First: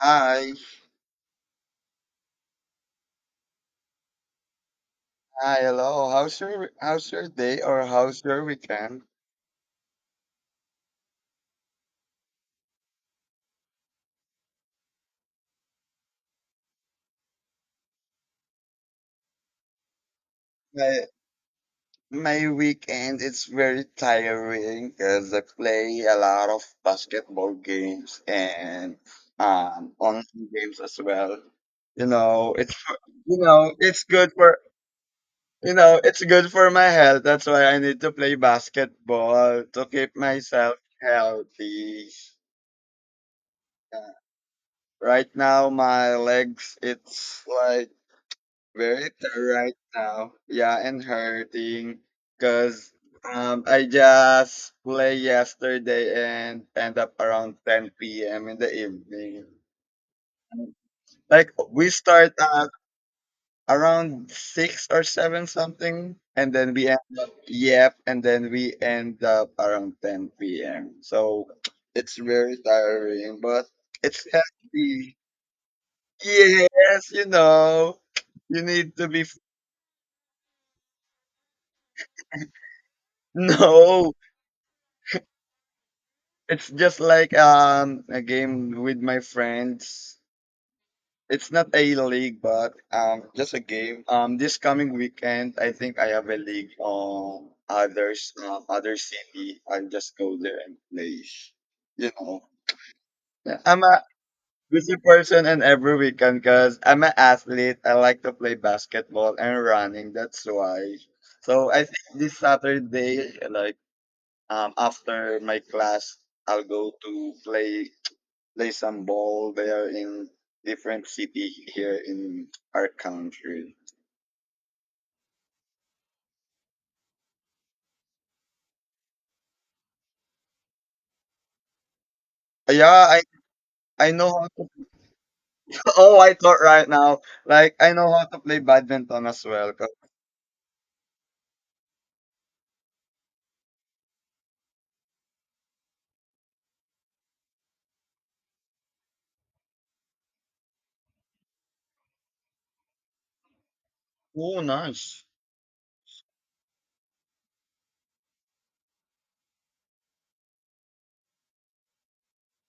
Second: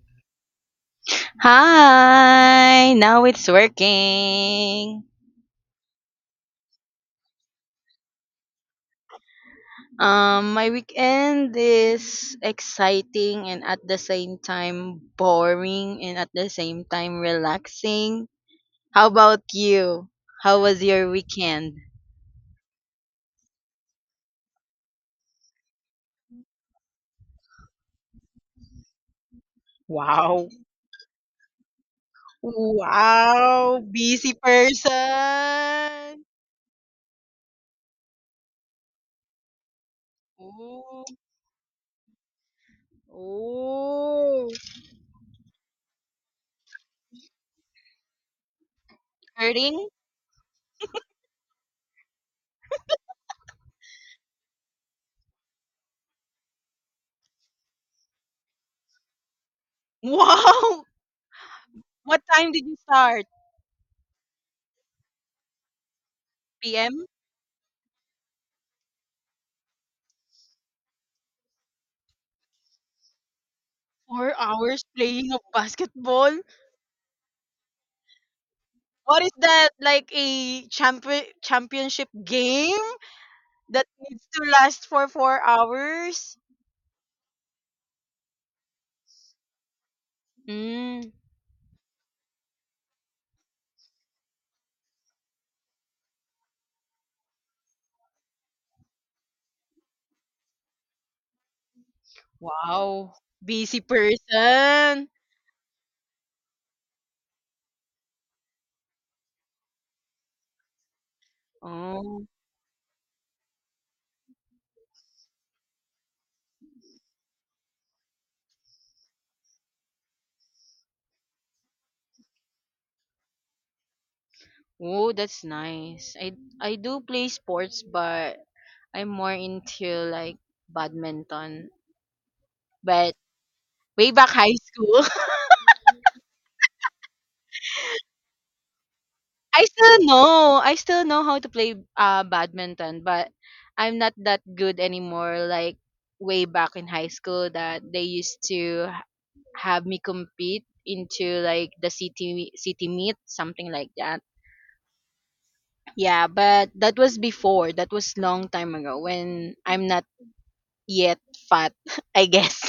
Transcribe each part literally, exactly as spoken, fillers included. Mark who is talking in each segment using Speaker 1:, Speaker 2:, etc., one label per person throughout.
Speaker 1: Hi,
Speaker 2: Hi, now it's working.
Speaker 1: hi, hello. How's your how's your day or how's your weekend?
Speaker 2: Um, my weekend is exciting and at the same time boring and at the same time relaxing. How about you? How was
Speaker 1: My
Speaker 2: your weekend?
Speaker 1: my weekend is very tiring because I play a lot of basketball games and um
Speaker 2: Wow.
Speaker 1: online games as well. You know, it's you know,
Speaker 2: Wow,
Speaker 1: it's good
Speaker 2: busy
Speaker 1: for you know,
Speaker 2: person.
Speaker 1: It's good for my health. That's why I need to play basketball to keep myself
Speaker 2: Ooh.
Speaker 1: healthy. Uh,
Speaker 2: Ooh.
Speaker 1: right now, my legs, it's like very tired right
Speaker 2: Hurting?
Speaker 1: now. Yeah, and hurting because um I just play yesterday and end up around ten p m in the evening.
Speaker 2: Wow.
Speaker 1: Like we
Speaker 2: What
Speaker 1: start
Speaker 2: time did
Speaker 1: at
Speaker 2: you start?
Speaker 1: around six or seven something, and then we
Speaker 2: p m?
Speaker 1: end up yep, and then we end up around ten p m. So it's very tiring, but it's
Speaker 2: Four hours
Speaker 1: healthy.
Speaker 2: playing of basketball?
Speaker 1: Yes, you know, you need to
Speaker 2: What
Speaker 1: be.
Speaker 2: is that like a champion championship game that
Speaker 1: No.
Speaker 2: needs to last for four hours?
Speaker 1: It's just like um a game with my friends.
Speaker 2: Mm,
Speaker 1: It's not a league, but um just a game. Um, this coming weekend, I think I have a league on others, um, other city. I'll just go there and play. You know,
Speaker 2: wow,
Speaker 1: yeah,
Speaker 2: busy
Speaker 1: I'm a busy
Speaker 2: person.
Speaker 1: person, and every weekend, cause I'm an athlete. I like to play basketball and running. That's why. So I think
Speaker 2: Oh,
Speaker 1: this Saturday, like um after my class, I'll go to play there's some ball there in different city here in our country.
Speaker 2: oh, that's nice. I I do play sports, but I'm more into like badminton.
Speaker 1: Yeah,
Speaker 2: But
Speaker 1: I I
Speaker 2: way
Speaker 1: know
Speaker 2: back
Speaker 1: how
Speaker 2: high
Speaker 1: to.
Speaker 2: school.
Speaker 1: Oh, I thought right now, like I know how to play badminton as
Speaker 2: I
Speaker 1: well. 'Cause-
Speaker 2: still know. I still know how to play uh badminton, but I'm not that good anymore. Like way back in high school, that they used to h- have me compete into like the city city meet, something like that.
Speaker 1: Oh, nice.
Speaker 2: Yeah, but that was before. That was long time ago when I'm not yet fat, I guess.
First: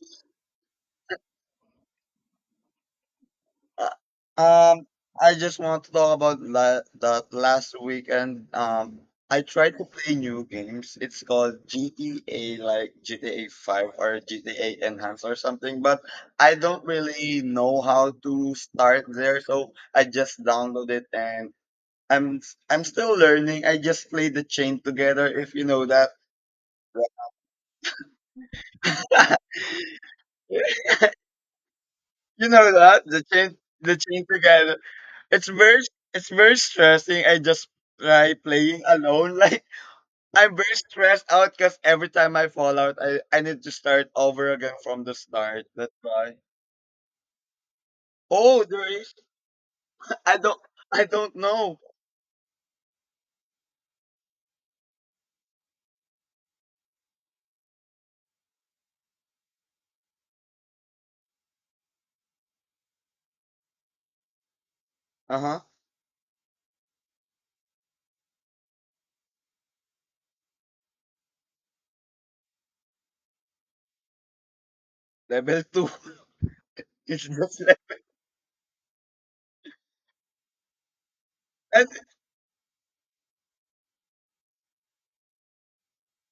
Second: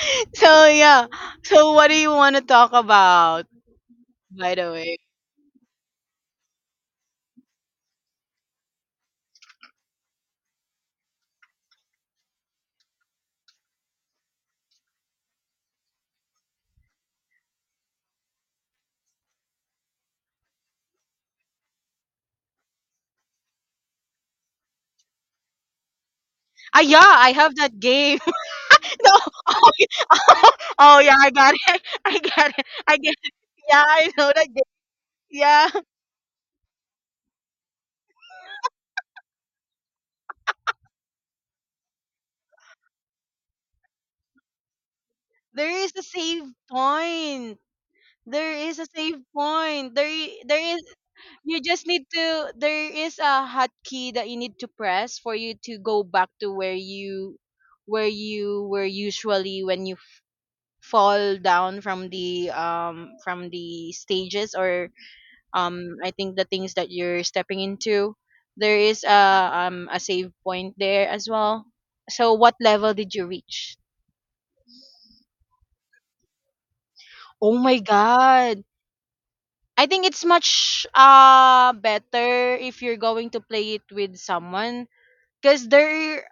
Speaker 2: So yeah. So what do you want to talk about?
Speaker 1: Uh,
Speaker 2: By the
Speaker 1: Um,
Speaker 2: way,
Speaker 1: I just want to talk about la that last weekend. Um, I tried to play new games. It's called G T A, like G T A five or G T A Enhanced or something, but I don't really know how to start there, so I just download it and I'm I'm still learning. I just play the chain together, if you know that.
Speaker 2: ah yeah, I have that game. No. Oh yeah, I got it. I
Speaker 1: You
Speaker 2: got it.
Speaker 1: know
Speaker 2: I
Speaker 1: that
Speaker 2: get
Speaker 1: the
Speaker 2: it.
Speaker 1: chain
Speaker 2: Yeah,
Speaker 1: the
Speaker 2: I
Speaker 1: chain
Speaker 2: know that game.
Speaker 1: together. It's
Speaker 2: Yeah,
Speaker 1: very it's very stressing. I just try playing alone. Like I'm very stressed out because every time I fall out, I, I need to start over again from the start.
Speaker 2: there is
Speaker 1: That's
Speaker 2: a
Speaker 1: why.
Speaker 2: save point. There
Speaker 1: Oh,
Speaker 2: is
Speaker 1: there
Speaker 2: a
Speaker 1: is.
Speaker 2: save point. There, i-
Speaker 1: I
Speaker 2: there
Speaker 1: don't
Speaker 2: is.
Speaker 1: I don't
Speaker 2: You
Speaker 1: know.
Speaker 2: just need to. There is a hotkey that you need to press for you to go back to where you, where you were usually when you fall down from the um from the stages, or
Speaker 1: Uh huh.
Speaker 2: um I think the things that you're stepping into, there is a um a save point there as well. So what level did you reach?
Speaker 1: Level two. It's
Speaker 2: Oh
Speaker 1: just
Speaker 2: my
Speaker 1: like,
Speaker 2: God, I think it's much uh
Speaker 1: I
Speaker 2: better if you're going to play it with someone, because there,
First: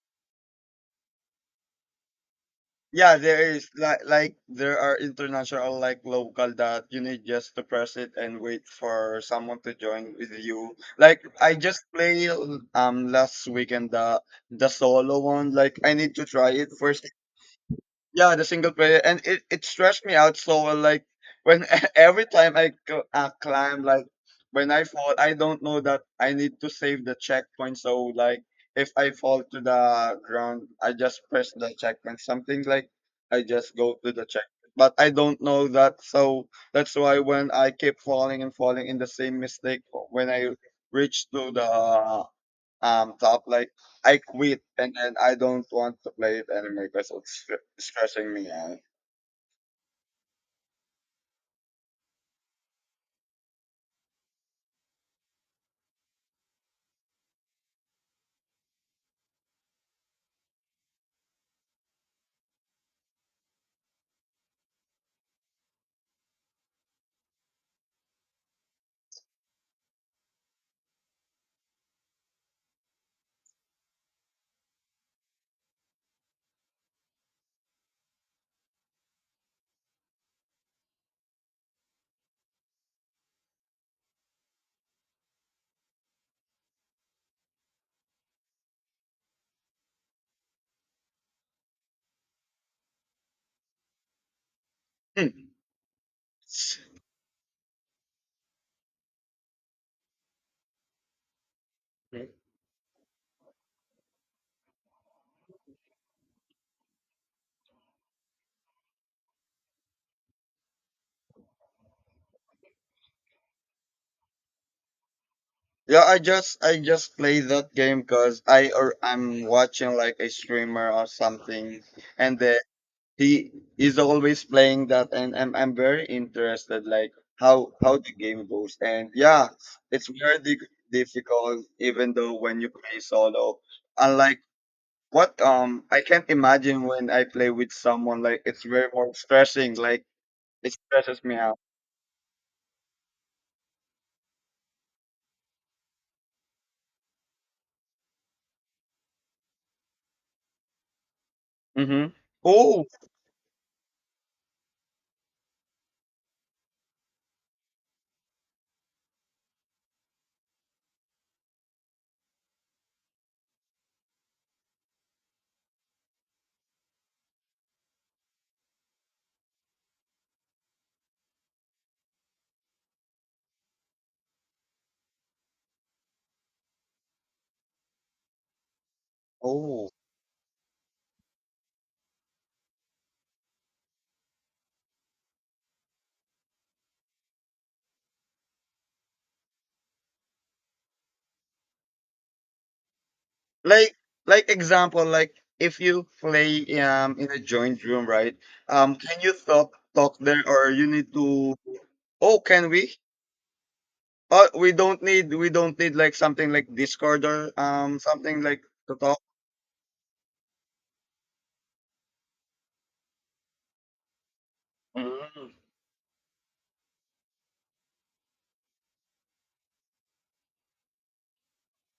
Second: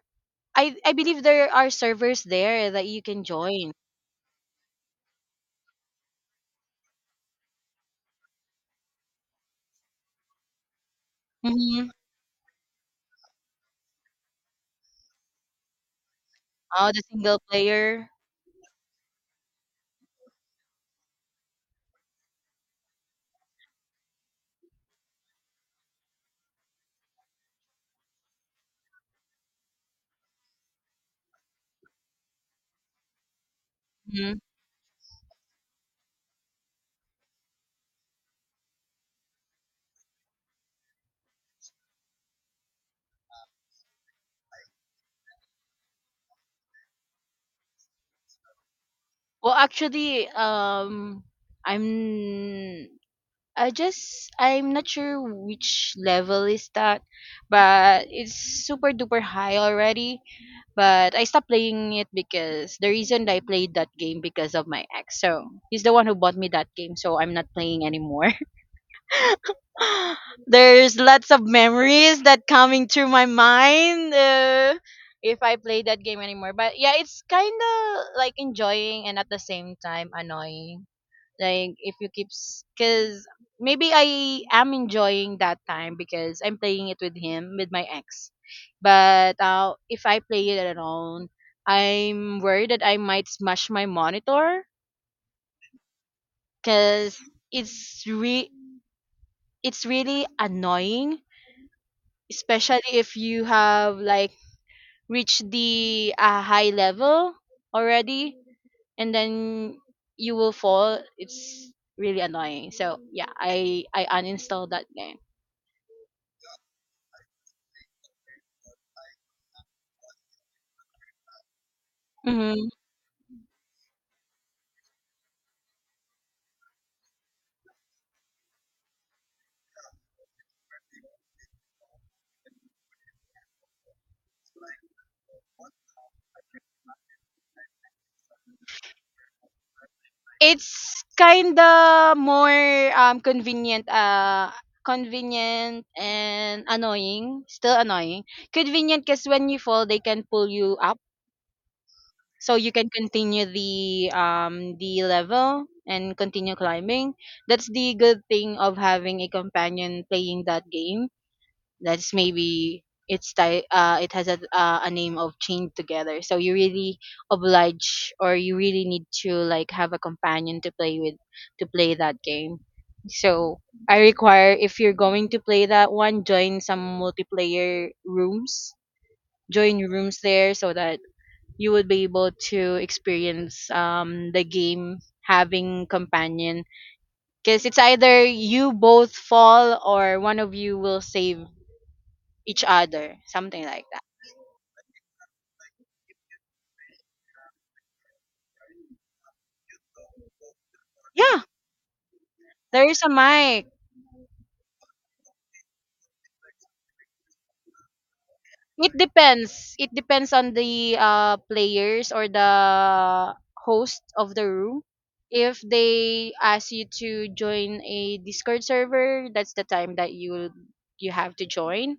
Speaker 2: i i believe there are servers there that you
Speaker 1: yeah,
Speaker 2: can
Speaker 1: there is
Speaker 2: join.
Speaker 1: like like there are international like local that you need just to press it and wait for someone to join with you. Like I just
Speaker 2: Mm-hmm.
Speaker 1: played um last weekend the the solo one. Like I need to try it
Speaker 2: Oh, the
Speaker 1: first
Speaker 2: single player.
Speaker 1: yeah, the single player, and it, it stressed me out so well. Like when every time I c- uh, climb, like when I fall, I don't know that I need to save the checkpoint. So like if I fall to the ground, I just press the checkpoint. Something like I just go to the
Speaker 2: hmm
Speaker 1: check, but I don't know that. So that's why when I keep falling and falling in the same mistake, when I reach to the um top like I quit and then I don't want to play it anymore because it's stre- stressing me out.
Speaker 2: well, actually, um i'm I just, I'm not sure which level is that, but it's super duper high already. But I stopped playing it because the reason I played that game because of my ex. So he's the one who bought me that game, so I'm not playing anymore. There's lots of memories that coming through my mind. Uh, if I play that game anymore, but yeah, it's kind of like enjoying and at the same time annoying, like if you keep, because maybe I am enjoying that time because I'm playing it with him, with my ex. But uh, if I play it alone, I'm worried that I might smash my monitor
Speaker 1: Hmm.
Speaker 2: because it's re it's really annoying, especially if you have like reached the uh, high level already, and then you will fall. It's really annoying. So yeah, i i uninstalled that game.
Speaker 1: Yeah, I just I just play that game because I or I'm watching like a streamer or something, and the,
Speaker 2: Mhm.
Speaker 1: he is always playing that, and I'm I'm very interested like how how the game goes, and yeah, it's very di- difficult even though when you play solo, unlike what um I can't imagine when I play with someone like it's very more stressing like it
Speaker 2: It's
Speaker 1: stresses me out.
Speaker 2: kinda more, um, convenient, ah, convenient and annoying, still annoying. Convenient 'cause when you fall, they can pull you up,
Speaker 1: Mhm.
Speaker 2: so you
Speaker 1: Oh,
Speaker 2: can continue the, um, the level and continue climbing. That's the good thing of having a companion playing that game. That's maybe it's ti- uh, it has a, uh, a name of chained together, so you really oblige or you really need to like have a companion to play with, to play that game. So I require, if you're going to play that one, join some multiplayer rooms. Join
Speaker 1: oh.
Speaker 2: rooms there so that you would be able to experience um, the game, having companion, because it's either you both fall or one of you will save each other, something like
Speaker 1: Like
Speaker 2: that.
Speaker 1: like example like if you play um in a joint room, right? Um can you talk talk there or you need
Speaker 2: Yeah,
Speaker 1: to oh, can
Speaker 2: there
Speaker 1: we?
Speaker 2: is a mic.
Speaker 1: Oh, we don't need we don't need like something like Discord or um something like
Speaker 2: It
Speaker 1: to talk.
Speaker 2: depends. It depends on the uh, players or the host of the room.
Speaker 1: Mm.
Speaker 2: If they ask you to join a Discord server, that's the time that you you have to join.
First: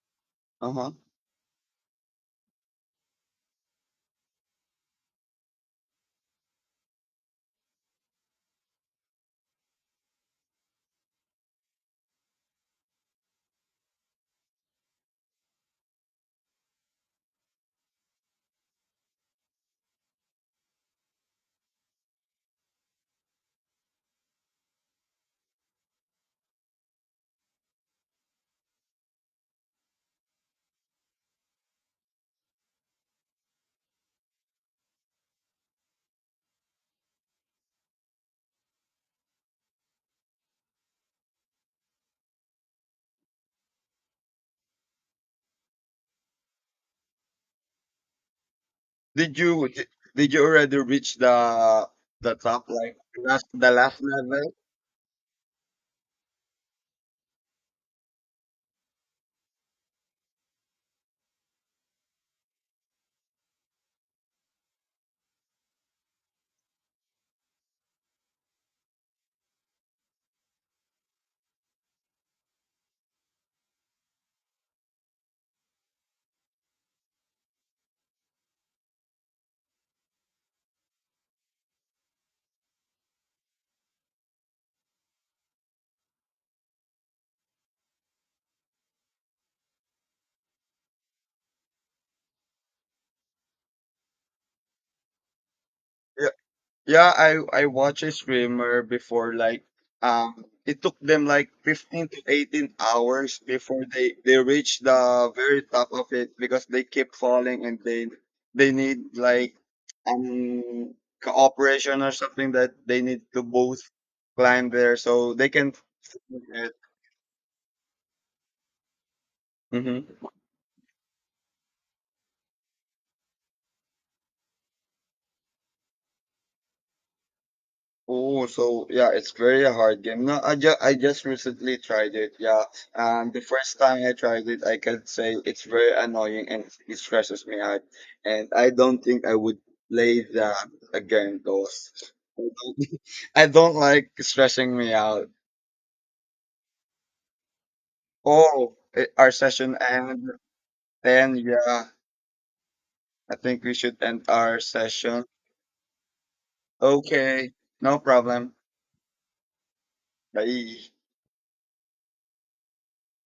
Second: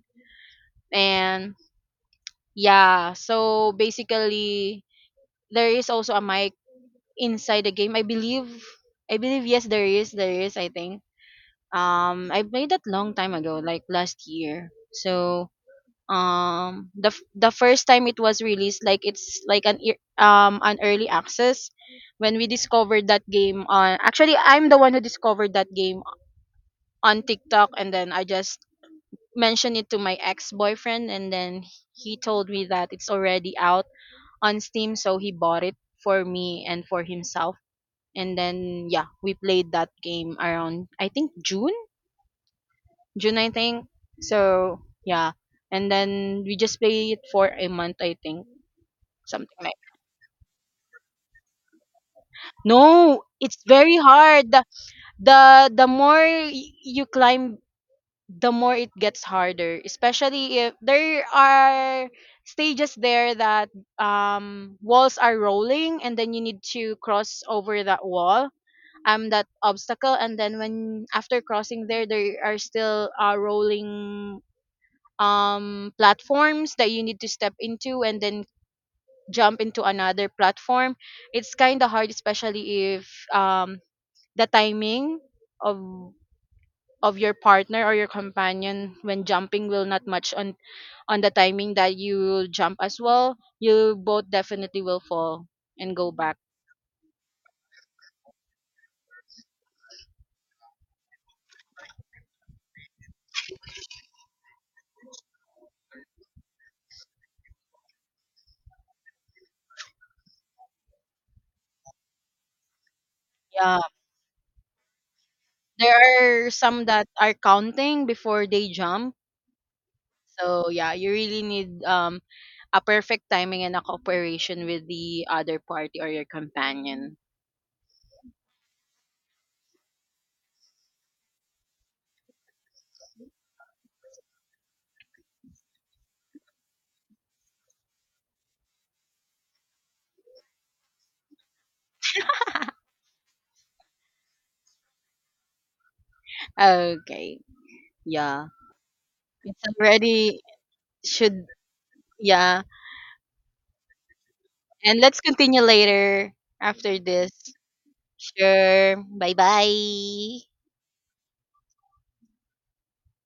Speaker 1: Uh-huh.
Speaker 2: And yeah, so basically there is also a mic inside the game. I believe I believe yes, there is, there is, I think. Um I played that long time ago, like last year. So um the f- the first time it was released, like it's like an ear- um an early access, when we discovered that game on, actually, I'm the one who discovered that game on TikTok, and then I just mentioned it to my ex-boyfriend, and then he told me that it's already out on Steam, so he bought it for me and for himself, and then yeah, we played that game around I think June June, I think. So yeah. And then we just played it for a month, I think,
Speaker 1: Did
Speaker 2: something
Speaker 1: you
Speaker 2: like,
Speaker 1: did, did you already reach the the top like
Speaker 2: no,
Speaker 1: last
Speaker 2: it's
Speaker 1: the
Speaker 2: very
Speaker 1: last
Speaker 2: hard.
Speaker 1: level?
Speaker 2: The the, the more y- you climb, the more it gets harder, especially if there are stages there that um walls are rolling and then you need to cross over that wall, um that obstacle, and then when after crossing there there are still uh, rolling um platforms that you need to step into and then jump into another platform. It's kind of hard, especially if um the timing of of your partner or your companion when jumping will not match on on the timing that you jump as well. You both definitely will fall and go
Speaker 1: Yeah,
Speaker 2: back.
Speaker 1: yeah, I I watch a streamer before like um it took them like fifteen to eighteen hours before they they reach the very top of it because they keep falling and they they need like um cooperation or something that they need to
Speaker 2: Yeah,
Speaker 1: both climb there so they can
Speaker 2: there are some that are counting before they jump.
Speaker 1: mhm.
Speaker 2: So yeah, you really need um a perfect timing and a cooperation with the other party or your companion.
Speaker 1: Oh, so yeah, it's very hard game. No, I just I just recently tried it. Yeah, and the first time I tried it, I can say it's very annoying and it stresses me out. And I don't think I would play that again, those. I don't, I don't like stressing me out.
Speaker 2: Okay, yeah,
Speaker 1: Oh, eh, our
Speaker 2: it's
Speaker 1: session end.
Speaker 2: already,
Speaker 1: Then
Speaker 2: should,
Speaker 1: yeah,
Speaker 2: yeah.
Speaker 1: I think we should end our
Speaker 2: And let's
Speaker 1: session.
Speaker 2: continue later, after this.
Speaker 1: Okay, no problem.
Speaker 2: Sure, bye-bye.
Speaker 1: Bye.